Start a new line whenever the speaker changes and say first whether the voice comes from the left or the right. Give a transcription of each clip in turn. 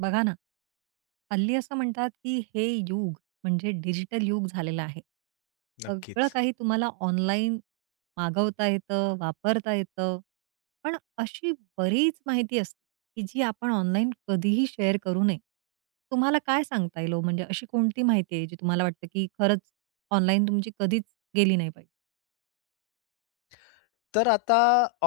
right: बघा ना, हल्ली असं म्हणतात, की हे युग म्हणजे डिजिटल युग झालेलं आहे. सगळं
left: नक्कीच.
right: काही तुम्हाला ऑनलाईन मागवता येतं, वापरता येतं. पण अशी बरीच माहिती असते, की जी आपण ऑनलाईन कधीही शेअर करू नये. तुम्हाला काय सांगता येईल ओ? म्हणजे अशी कोणती माहिती आहे, जी तुम्हाला वाटतं, की खरंच ऑनलाईन तुमची कधीच गेली नाही पाहिजे?
left: तर आता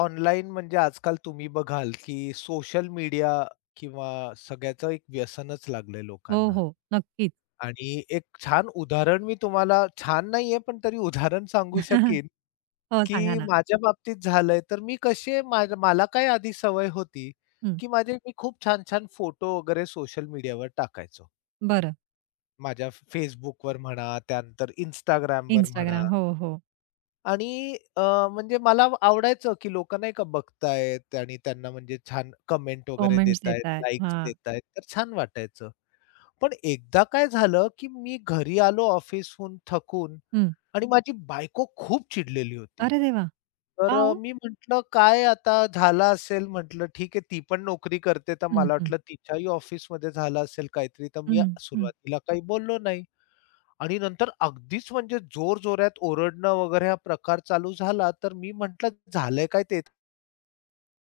left: ऑनलाईन म्हणजे आजकाल तुम्ही बघाल, की सोशल मीडिया किंवा सगळ्याचं एक व्यसनच लागलंय
right: हो,
left: लोकांना
right: हो. नक्कीच.
left: आणि एक छान उदाहरण मी तुम्हाला छान नाहीये, पण तरी उदाहरण सांगू शकीन,
right: हो, सांगा
left: की
right: ना.
left: माझ्या बाबतीत झालंय. तर मी कसे मला काय आधी सवय होती,
right: हं.
left: की माझे मी खूप छान-छान फोटो वगैरे सोशल मीडियावर टाकायचो.
right: बरं.
left: माझ्या Facebookवर म्हणा, त्यानंतर Instagramवर म्हणा.
right: Instagram. हो, हो.
left: आणि अ, म्हणजे मला आवडायचं, की लोकं नाही का बघतायत आणि त्यांना म्हणजे छान कमेंट वगैरे
right: कमेंट्स
left: देतायत,
right: देतायत.
left: लाइक्स
right: हां.
left: देतायत, तर छान वाटायचं. पण एकदा काय झालं, की मी घरी आलो ऑफिसहून थकून आणि माझी बायको खूप चिडलेली होती.
right: अरे देवा!
left: तर
right: का ओ?
left: मी म्हटलं, "काय आता झालं असेल?" म्हटलं, "ठीक आहे, ती पण नोकरी करते, तर
right: हं,
left: मला
right: हं,
left: वाटलं तिच्याही ऑफिसमध्ये झालं असेल काहीतरी." तर मी
right: हं, हं.
left: सुरुवातीला काही बोललो नाही. आणि नंतर अगदीच म्हणजे जोरजोरात ओरडणं वगैरे हा प्रकार चालू झाला, तर मी म्हटलं, "झालंय काय ते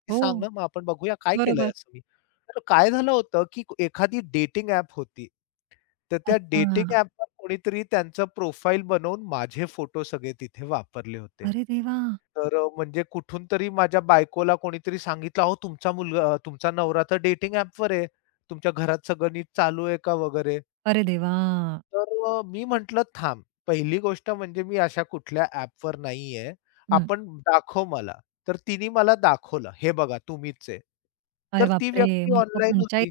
left: ते
right: हो,
left: सांग ना, मग आपण बघूया काय केलंय
right: बरोबर.
left: असं मी." तर काय झालं होतं, की एखादी डेटिंग ॲप होती. तर त्या डेटिंग
right: अच्छा.
left: ॲपवर कोणीतरी त्यांचं प्रोफाईल बनवून माझे फोटो सगळे तिथे वापरले होते.
right: अरे देवा!
left: तर म्हणजे कुठून तरी माझ्या बायकोला कोणीतरी सांगितलं, "अहो तुमचा मुलगा तुमचा नवरा तर डेटिंग ॲपवर आहे. तुमच्या घरात सगळं नीट चालू आहे का?" वगैरे.
right: अरे देवा!
left: तर मी म्हटलं थांब. पहिली गोष्ट म्हणजे मी अशा कुठल्या ॲपवर नाहीये.
right: हं.
left: आपण दाखव मला. तर तिने मला दाखवलं, "हे बघा तुम्हीच आहे."
right: अरे
left: तर ती
right: बापरे!
left: व्यक्ती
right: मग तर
left: ऑनलाईन
right: पंचायत.
left: होती.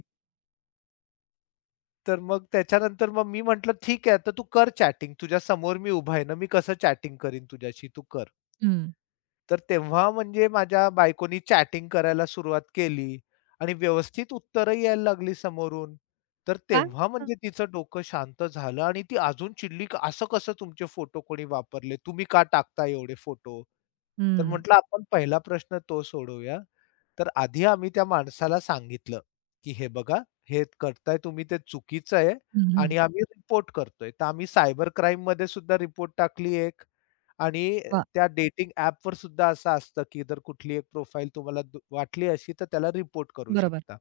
left: तर मग त्याच्यानंतर मी म्हटलं, "ठीक आहे, आता तू कर चॅटिंग. तुझ्या समोर मी उभा आहे ना, मी कसं चॅटिंग करीन तुझ्याशी, तू कर."
right: हं.
left: तर तेव्हा म्हणजे माझ्या बायकोनी चॅटिंग करायला सुरुवात केली आणि व्यवस्थित उत्तरं यायला लागली समोरून. तर
right: काय
left: तेव्हा
right: म्हणता?
left: म्हणजे तिचं डोकं शांत झालं आणि ती अजून चिडली, की "असं कसं तुमचे फोटो कोणी वापरले? तुम्ही का टाकता एवढे फोटो?" तर
right: हं,
left: म्हटलं, "आपण पहिला प्रश्न तो सोडवूया." तर आधी आम्ही त्या माणसाला सांगितलं, की "हे बघा, हे करताय तुम्ही ते चुकीचं आहे
right: हं, हं.
left: आणि हं. आम्ही रिपोर्ट करतोय. तर आम्ही सायबर क्राईममध्ये सुद्धा रिपोर्ट टाकली एक आणि
right: वाह!
left: त्या डेटिंग ॲपवर सुद्धा असं असतं, की जर कुठली एक प्रोफाईल तुम्हाला वाटली अशी तर त्याला रिपोर्ट करू
right: बरोबर.
left: शकता.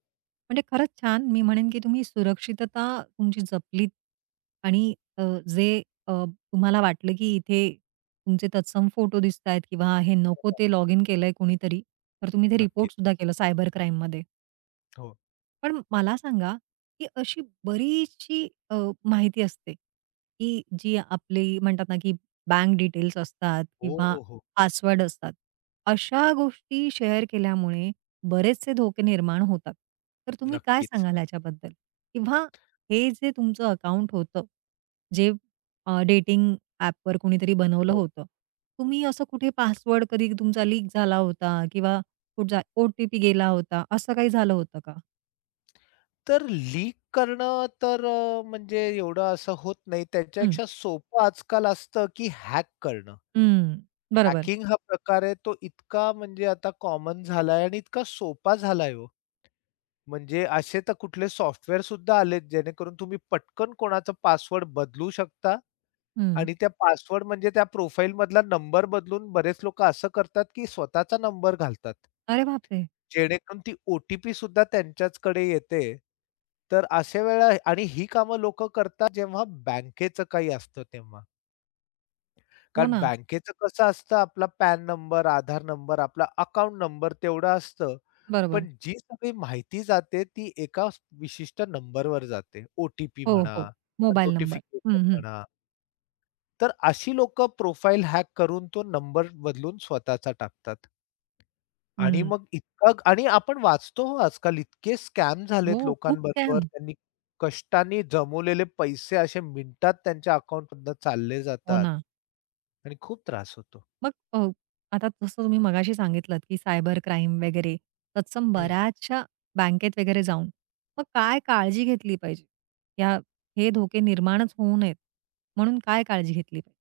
right: म्हणजे खरंच छान. मी म्हणेन की तुम्ही सुरक्षितता तुमची जपलीत आणि अ, जे अ, तुम्हाला वाटलं की इथे तुमचे तत्सम फोटो दिसतायत किंवा हे नको
left: हो
right: ते लॉगिन केलंय कोणीतरी, तर तुम्ही ते
left: नक्कीच.
right: रिपोर्ट सुद्धा केलं सायबर क्राईममध्ये.
left: हो.
right: पण मला सांगा, की अशी बरीचशी माहिती असते, की जी आपली म्हणतात ना, की बँक डिटेल्स असतात
left: हो,
right: किंवा
left: हो, हो.
right: पासवर्ड असतात. अशा गोष्टी शेअर केल्यामुळे बरेचसे धोके निर्माण होतात. तर तुम्ही काय
left: नक्कीच.
right: सांगाल ह्याच्याबद्दल? किंवा हे जे तुमचं अकाउंट होतं, जे डेटिंग ॲपवर कोणीतरी बनवलं
left: हो.
right: होतं. तुम्ही असं कुठे पासवर्ड कधी तुमचा लीक झाला होता किंवा कुठचा ओ-टी-पी गेला होता, असं काही झालं होतं का?
left: तर लीक करणं तर म्हणजे एवढं असं होत नाही. त्याच्यापेक्षा सोपं आजकाल असतं, की हॅक करणं.
right: हं, बरोबर.
left: हॅकिंग हा प्रकार आहे तो इतका म्हणजे आता कॉमन झालाय आणि इतका सोपा झालाय हो. म्हणजे असे तर कुठले सॉफ्टवेअर सुद्धा आलेत, जेणेकरून तुम्ही पटकन कोणाचा पासवर्ड बदलू शकता
right: हं.
left: आणि त्या पासवर्ड म्हणजे त्या प्रोफाईलमधला नंबर बदलून बरेच लोकं असं करतात, की स्वतःचा नंबर घालतात.
right: अरे बापरे!
left: जेणेकरून ती ओ सुद्धा त्यांच्याचकडे येते. तर अशा वेळा आणि ही कामं लोकं करतात जेव्हा बँकेचं काही असतं तेव्हा.
right: हो
left: कारण
right: ना.
left: बँकेचं कसं असतं आपला पॅन नंबर, आधार नंबर, आपला अकाउंट नंबर तेवढं असतं.
right: बरोबर.
left: पण जी सगळी माहिती जाते ती एका विशिष्ट नंबरवर जाते. ओ टी
right: हो,
left: म्हणा,
right: हो. Mobile number.
left: नोटिफिकेशन
right: हं, हं.
left: म्हणा. तर अशी लोकं प्रोफाइल हॅक करून तो नंबर बदलून स्वतःचा टाकतात. आणि
right: हं.
left: मग इतका आणि आपण वाचतो हो आजकाल इतके स्कॅम
right: हो,
left: झालेत
right: खूप
left: लोकांबरोबर.
right: स्कॅम.
left: त्यांनी कष्टाने जमवलेले पैसे असे मिनिटात त्यांच्या अकाउंटमधनं चालले
right: हो
left: जातात
right: ना.
left: आणि खूप त्रास होतो.
right: मग आता जसं तुम्ही मगाशी सांगितलत, की सायबर क्राईम वगैरे तत्सम
left: हं.
right: बऱ्याचशा बँकेत वगैरे जाऊन, मग काय काळजी घेतली पाहिजे? या हे धोके निर्माणच होऊ नयेत, म्हणून काय काळजी घेतली पाहिजे?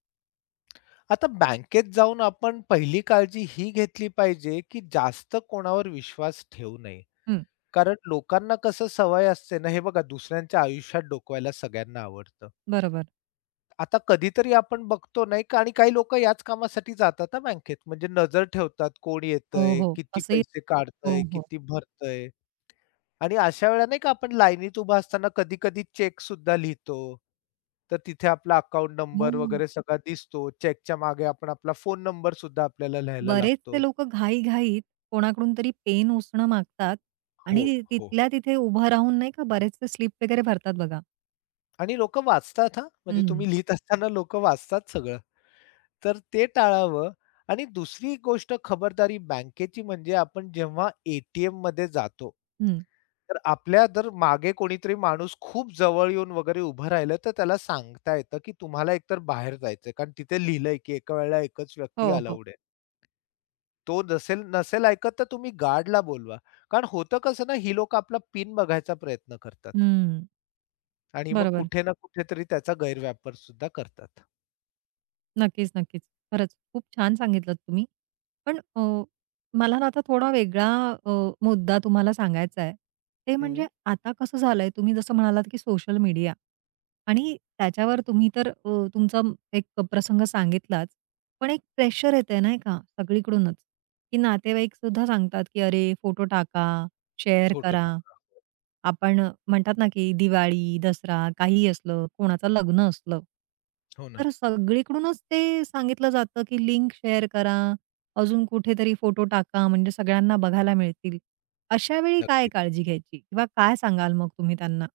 left: आता बँकेत जाऊन आपण पहिली काळजी ही घेतली पाहिजे, की जास्त कोणावर विश्वास ठेवू नये.
right: हं,
left: कारण लोकांना कसं सवय असते ना, हे बघा दुसऱ्यांच्या आयुष्यात डोकवायला सगळ्यांना आवडतं.
right: बरोबर.
left: आता कधीतरी आपण बघतो नाही का आणि काही लोकं याच कामासाठी जातात हां बँकेत. म्हणजे नजर ठेवतात, कोण
right: हो,
left: येतंय,
right: हो.
left: किती
right: असंही
left: पैसे
right: हो,
left: काढतंय,
right: हो.
left: किती भरतंय. आणि अशा वेळेला नाही का आपण लाईनीत उभा असताना कधी-कधी सुद्धा लिहितो. तर तिथे आपला अकाउंट
right: हो.
left: नंबर वगैरे सगळा दिसतो. चेकच्या मागे आपण आपला फोन नंबर सुद्धा आपल्याला लिहायला
right: बरेचसे
left: लागतो.
right: लोकं घाई-घाईत कोणाकडून तरी पेन उसणं मागतात
left: हो,
right: आणि
left: हो,
right: तिथल्या
left: हो.
right: तिथे उभं राहून नाही का बरेचसे स्लिप वगैरे भरतात बघा.
left: आणि लोकं वाचतात हां. म्हणजे
right: हं.
left: तुम्ही लिहित असताना लोकं वाचतात सगळं. तर ते टाळावं आणि दुसरी गोष्ट खबरदारी बँकेची म्हणजे आपण जेव्हा एटीएममध्ये जातो,
right: हं.
left: तर आपल्या जर मागे कोणीतरी माणूस खूप जवळ येऊन वगैरे उभं राहिलं, तर त्याला सांगता येतं, की तुम्हाला एकतर बाहेर जायचंय. कारण तिथे लिहिलंय, की एका वेळेला एकच व्यक्ती
right: हो, हो.
left: अलाउड आहे. तो नसेल नसेल ऐकत तर तुम्ही गार्डला बोलवा. कारण होतं कसं ना, ही लोकं आपला पिन बघायचा प्रयत्न करतात
right: हं.
left: आणि मग
right: बरोबर.
left: कुठे ना कुठेतरी त्याचा गैरवापर सुद्धा करतात.
right: नक्कीच, नक्कीच. खरंच खूप छान सांगितलत तुम्ही. पण मला ना आता थोडा वेगळा अ, मुद्दा तुम्हाला सांगायचा आहे. ते
left: हं,
right: म्हणजे आता कसं झालंय तुम्ही जसं म्हणालात, की सोशल मीडिया आणि त्याच्यावर तुम्ही तर तुमचा एक प्रसंग सांगितलाच. पण एक प्रेशर येतंय नाही का सगळीकडूनच, की नातेवाईकसुद्धा सांगतात, की "अरे फोटो टाका, शेअर
left: फोटो
right: करा."
left: टाका.
right: आपण म्हणतात ना, की दिवाळी, दसरा काहीही असलं, कोणाचं लग्न असलं,
left: हो ना.
right: तर सगळीकडूनच ते सांगितलं जातं, की लिंक शेअर करा, अजून कुठेतरी फोटो टाका, म्हणजे सगळ्यांना बघायला मिळतील. अशा वेळी काय
left: नक्कीच.
right: काळजी घ्यायची किंवा काय सांगाल मग तुम्ही त्यांना?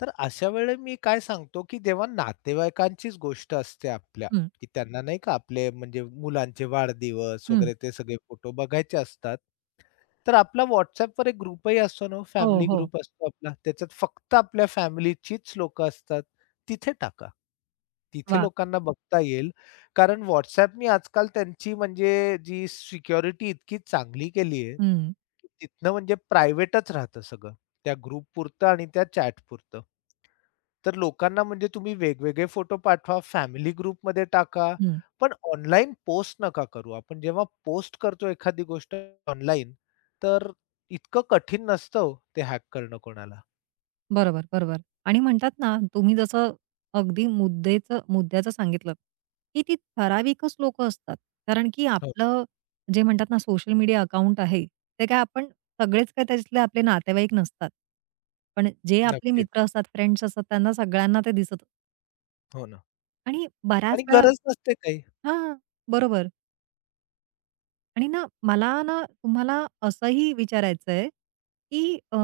left: तर अशा वेळी मी काय सांगतो, की जेव्हा नातेवाईकांचीच गोष्ट असते आपल्या,
right: हं,
left: की त्यांना नाही का आपले म्हणजे मुलांचे वाढदिवस
right: हं.
left: वगैरे ते सगळे फोटो बघायचे असतात. तर आपला WhatsAppवर एक ग्रुपही असतो ना हो,
right: हो,
left: फॅमिली
right: हो.
left: ग्रुप असतो आपला. त्याच्यात फक्त आपल्या फॅमिलीचीच लोकं असतात. तिथे टाका. तिथे
right: वाह!
left: लोकांना बघता येईल. कारण WhatsAppनी आजकाल त्यांची म्हणजे जी सिक्युरिटी इतकी चांगली केली आहे,
right: हं,
left: तिथनं म्हणजे प्रायव्हेटच राहतं सगळं. त्या ग्रुपपुरतं आणि त्या चॅटपुरतं. तर लोकांना म्हणजे तुम्ही वेगवेगळे फोटो पाठवा, फॅमिली ग्रुपमध्ये टाका.
right: हं.
left: पण ऑनलाईन पोस्ट नका करू. आपण जेव्हा पोस्ट करतो एखादी गोष्ट ऑनलाईन, तर इतकं कठीण नसतं हो ते हॅक करणं कोणाला.
right: बरोबर, बरोबर. आणि म्हणतात ना, तुम्ही जसं अगदी मुद्द्याचं सांगितलं, की ती ठराविकच लोकं असतात. कारण की
left: हो,
right: आपलं जे म्हणतात ना, सोशल मीडिया अकाउंट आहे, ते काय आपण सगळेच काय त्याच्यातले आपले नातेवाईक नसतात. पण जे आपले
left: नक्कीच.
right: मित्र असतात, फ्रेंड्स असतात, त्यांना सगळ्यांना ते दिसतं
left: हो ना.
right: आणि
left: आणि
right: बऱ्याच वेळा
left: गरज नसते काही.
right: हां, बरोबर. आणि ना मला ना तुम्हाला असंही विचारायचं आहे, की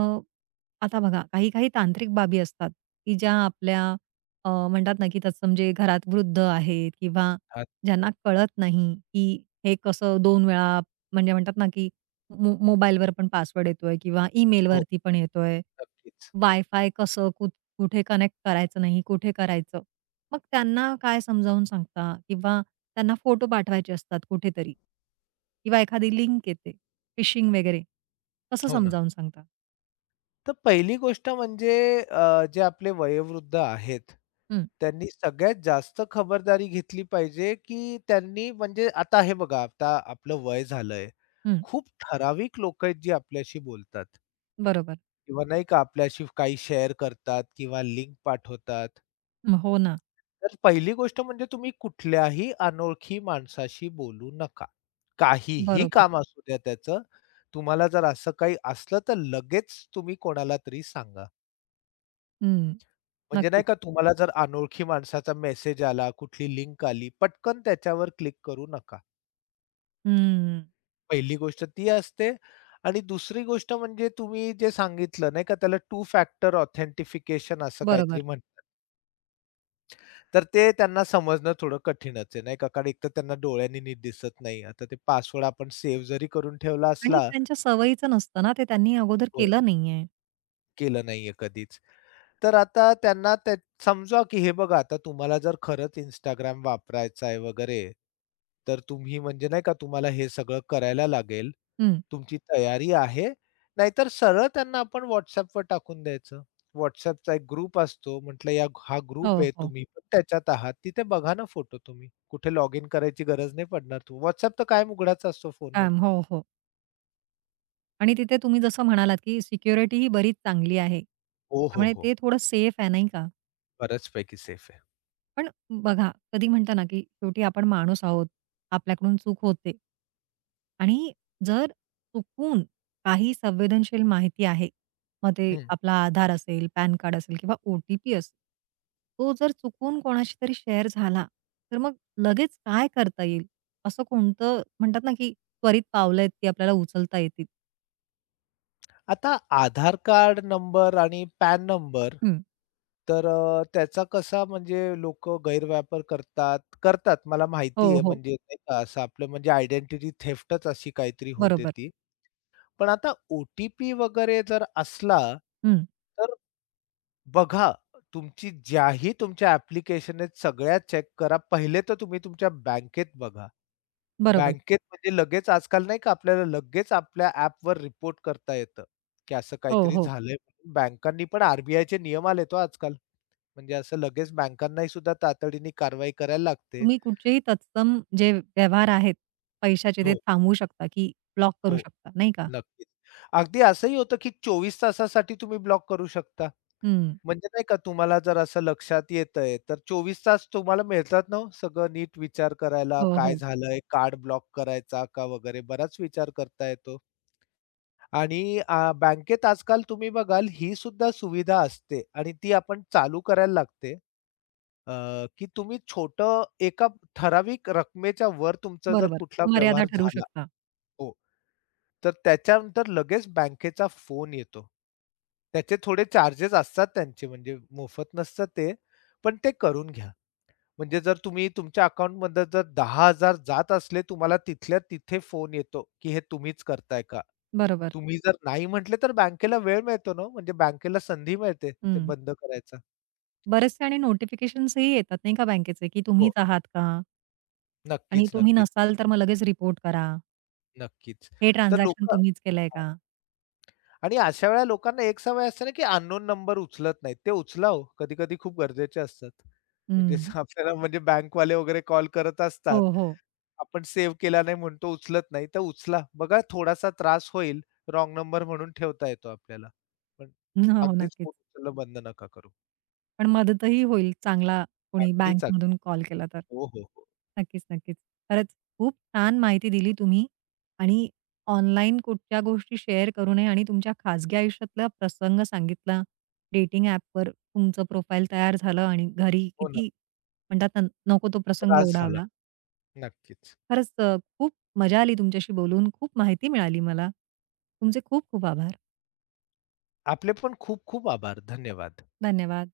right: आता बघा काही-काही तांत्रिक बाबी असतात, की ज्या आपल्या म्हणतात ना, की तत्सम जे घरात वृद्ध आहेत किंवा
left: हां,
right: ज्यांना कळत नाही, की हे कसं दोन वेळा म्हणजे म्हणतात ना, की मोबाईलवर पण पासवर्ड येतोय किंवा
left: हो,
right: ईमेलवरती पण येतोय.
left: नक्कीच.
right: वायफाय कसं, कुठे कनेक्ट करायचं नाही, कुठे करायचं. मग त्यांना काय समजावून सांगता किंवा त्यांना फोटो पाठवायचे असतात कुठेतरी किंवा एखादी लिंक येते, फिशिंग वगैरे. कसं
left: हो ना.
right: समजावून सांगता?
left: तर पहिली गोष्ट म्हणजे जे आपले वयोवृद्ध आहेत,
right: हं,
left: त्यांनी सगळ्यात जास्त खबरदारी घेतली पाहिजे, की त्यांनी म्हणजे आता हे बघा, आता आपलं वय झालंय.
right: हं.
left: खूप ठराविक लोकं आहेत जी आपल्याशी बोलतात
right: बरोबर.
left: किंवा नाही का आपल्याशी काही शेअर करतात किंवा लिंक पाठवतात.
right: हं, हो ना.
left: तर पहिली गोष्ट म्हणजे तुम्ही कुठल्याही अनोळखी माणसाशी बोलू नका. काहीही
right: बरोबर.
left: काम असू द्या त्याचं. तुम्हाला जर असं काही असलं तर लगेच तुम्ही कोणाला तरी सांगा.
right: हं,
left: म्हणजे नाही
right: नक्कीच.
left: का तुम्हाला जर अनोळखी माणसाचा मेसेज आला, कुठली लिंक आली, पटकन त्याच्यावर क्लिक करू नका.
right: हं,
left: पहिली गोष्ट ती असते आणि दुसरी गोष्ट म्हणजे तुम्ही जे सांगितलं नाही का त्याला टू फॅक्टर ऑथेंटिफिकेशन असं काहीतरी
right: बरोबर.
left: म्हणतात. तर ते त्यांना समजणं थोडं कठीणच आहे नाही का, कारण एकतर त्यांना डोळ्यांनी नीट दिसत नाही. आता ते पासवर्ड आपण सेव्ह जरी करून ठेवला
right: आणि
left: असला
right: त्यांच्या सवयीचं नसतं ना, ते त्यांनी अगोदर
left: हो,
right: केलं नाहीये.
left: केलं नाहीये कधीच. तर आता त्यांना त्या समजा, की हे बघा आता तुम्हाला जर खरंच Instagram वापरायचा आहे वगैरे, तर तुम्ही म्हणजे नाही का तुम्हाला हे सगळं करायला लागेल.
right: हं.
left: तुमची तयारी आहे. नाहीतर सरळ त्यांना आपण WhatsAppवर टाकून द्यायचं. WhatsAppचा एक ग्रुप असतो. म्हटलं या हा ग्रुप
right: हो,
left: आहे.
right: हो.
left: तुम्ही पण त्याच्यात आहात. तिथे बघा ना फोटो तुम्ही. कुठे लॉग इन करायची गरज नाही पडणार. WhatsApp तर कायम उघडाच असतो फोनवर.
right: काम. हो, हो. आणि तिथे तुम्ही जसं म्हणालात, की सिक्युरिटी ही बरीच चांगली आहे.
left: हो, हो,
right: त्यामुळे
left: हो.
right: ते थोडं सेफ आहे, नाही का?
left: बऱ्याचपैकी सेफ आहे.
right: पण बघा, कधी म्हणता ना, की शेवटी आपण माणूस आहोत. आपल्याकडून चूक होते. आणि जर चुकून काही संवेदनशील माहिती आहे, मग ते
left: हं.
right: आपला आधार असेल, पॅन कार्ड असेल किंवा ओ-टी-पी असेल. तो जर चुकून कोणाशी तरी शेअर झाला, तर मग लगेच काय करता येईल? असं कोणतं म्हणतात ना, की त्वरित पावलं आहेत, ती आपल्याला उचलता येतील?
left: आता आधार कार्ड नंबर आणि पॅन नंबर,
right: हं.
left: तर त्याचा कसा म्हणजे लोक गैरवापर करतात करतात मला माहिती
right: हो,
left: आहे
right: हो.
left: म्हणजे नाही का असं आपलं म्हणजे आयडेंटिटी थेफ्टच अशी काहीतरी होते
right: बरोबर.
left: ती. पण आता ओ-टी-पी वगैरे जर असला,
right: हं.
left: तर बघा तुमची ज्याही तुमच्या ॲप्लिकेशन आहेत सगळ्या चेक करा. पहिले तर तुम्ही तुमच्या बँकेत बघा.
right: बरोबर.
left: बँकेत म्हणजे लगेच आजकाल नाही का आपल्याला लगेच आपल्या ॲपवर रिपोर्ट करता येतं, की असं
right: हो,
left: काहीतरी
right: हो.
left: झालंय. म्हणून. बँकांनी पण आर चे नियम आले तो आजकाल. म्हणजे असं लगेच बँकांनाही सुद्धा तातडीने कारवाई करायला लागते.
right: तुम्ही कुठचेही तत्सम जे व्यवहार आहेत पैशाचे ते
left: हो,
right: थांबवू शकता, की ब्लॉक करू
left: हो.
right: शकता, नाही का?
left: नक्कीच. अगदी असंही होतं, की 24 तासासाठी तुम्ही ब्लॉक करू शकता.
right: हं.
left: म्हणजे नाही का तुम्हाला जर असं लक्षात येतंय, तर 24 तास तुम्हाला मिळतात ना हो सगळं नीट विचार करायला,
right: हो,
left: काय
right: हो.
left: झालंय, कार्ड ब्लॉक करायचा का वगैरे बराच विचार करता येतो. आणि बँकेत आजकाल तुम्ही बघाल ही सुद्धा सुविधा असते आणि ती आपण चालू करायला लागते, की तुम्ही एका ठराविक रकमेच्या वर तुमचा जर
right: बरोबर.
left: कुठला
right: मर्यादा
left: व्यवहार
right: ठरवू
left: झाला
right: शकता.
left: हो, तर त्याच्यानंतर लगेच बँकेचा फोन येतो. त्याचे थोडे चार्जेस असतात त्यांचे म्हणजे मोफत नसतं ते, पण ते करून घ्या. म्हणजे जर तुम्ही तुमच्या अकाउंटमध्ये जर 10,000 जात असले, तुम्हाला तिथल्या तिथे फोन येतो, की हे तुम्हीच करताय का?
right: बरोबर.
left: तुम्ही जर नाही म्हटले, तर बँकेला वेळ मिळतो ना हो, म्हणजे बँकेला संधी मिळते ते
right: हं.
left: बंद करायचं.
right: बरेचसे आणि नोटिफिकेशन्सही येतात नाही का बँकेचे, की तुम्हीच
left: हो,
right: आहात का? आणि
left: नक्कीच,
right: तुम्ही
left: नक्कीच,
right: नसाल तर मग लगेच रिपोर्ट करा.
left: नक्कीच.
right: हे
left: तर
right: ट्रान्झॅक्शन
left: लोकं
right: तुम्हीच केलंय का?
left: आणि अशा वेळेला लोकांना एक सवय असते ना, की अननोन नंबर उचलत नाहीत. ते उचला हो, कधी-कधी खूप गरजेचे असतात. म्हणजे
right: हं.
left: आपल्याला म्हणजे बँकवाले वगैरे कॉल करत
right: हो,
left: असतात.
right: हो.
left: आपण सेव्ह केला नाही म्हणून तो उचलत नाही, तर उचला. बघा थोडासा त्रास होईल, रॉंग नंबर म्हणून ठेवता येतो आपल्याला. पण
right: हो, हो.
left: अगदीच
right: नक्कीच.
left: फोन उचलणं बंद नका करू.
right: पण मदतही होईल चांगला कोणी
left: अगदीच, अगदी.
right: बँकमधून कॉल केला तर.
left: हो, हो, हो.
right: नक्कीच, नक्कीच. खरंच खूप छान माहिती दिली तुम्ही आणि ऑनलाईन कुठच्या गोष्टी शेअर करू नये आणि तुमच्या खाजगी आयुष्यातला प्रसंग सांगितला. डेटिंग ॲपवर तुमचं प्रोफाईल तयार झालं आणि घरी
left: हो ना,
right: किती म्हणतात ना, नको तो प्रसंग
left: त्रास झाला.
right: ओढावला.
left: नक्कीच.
right: खरंच खूप मजा आली तुमच्याशी बोलून. खूप माहिती मिळाली मला. तुमचे खूप खूप आभार.
left: आपले पण खूप खूप आभार. धन्यवाद.
right: धन्यवाद.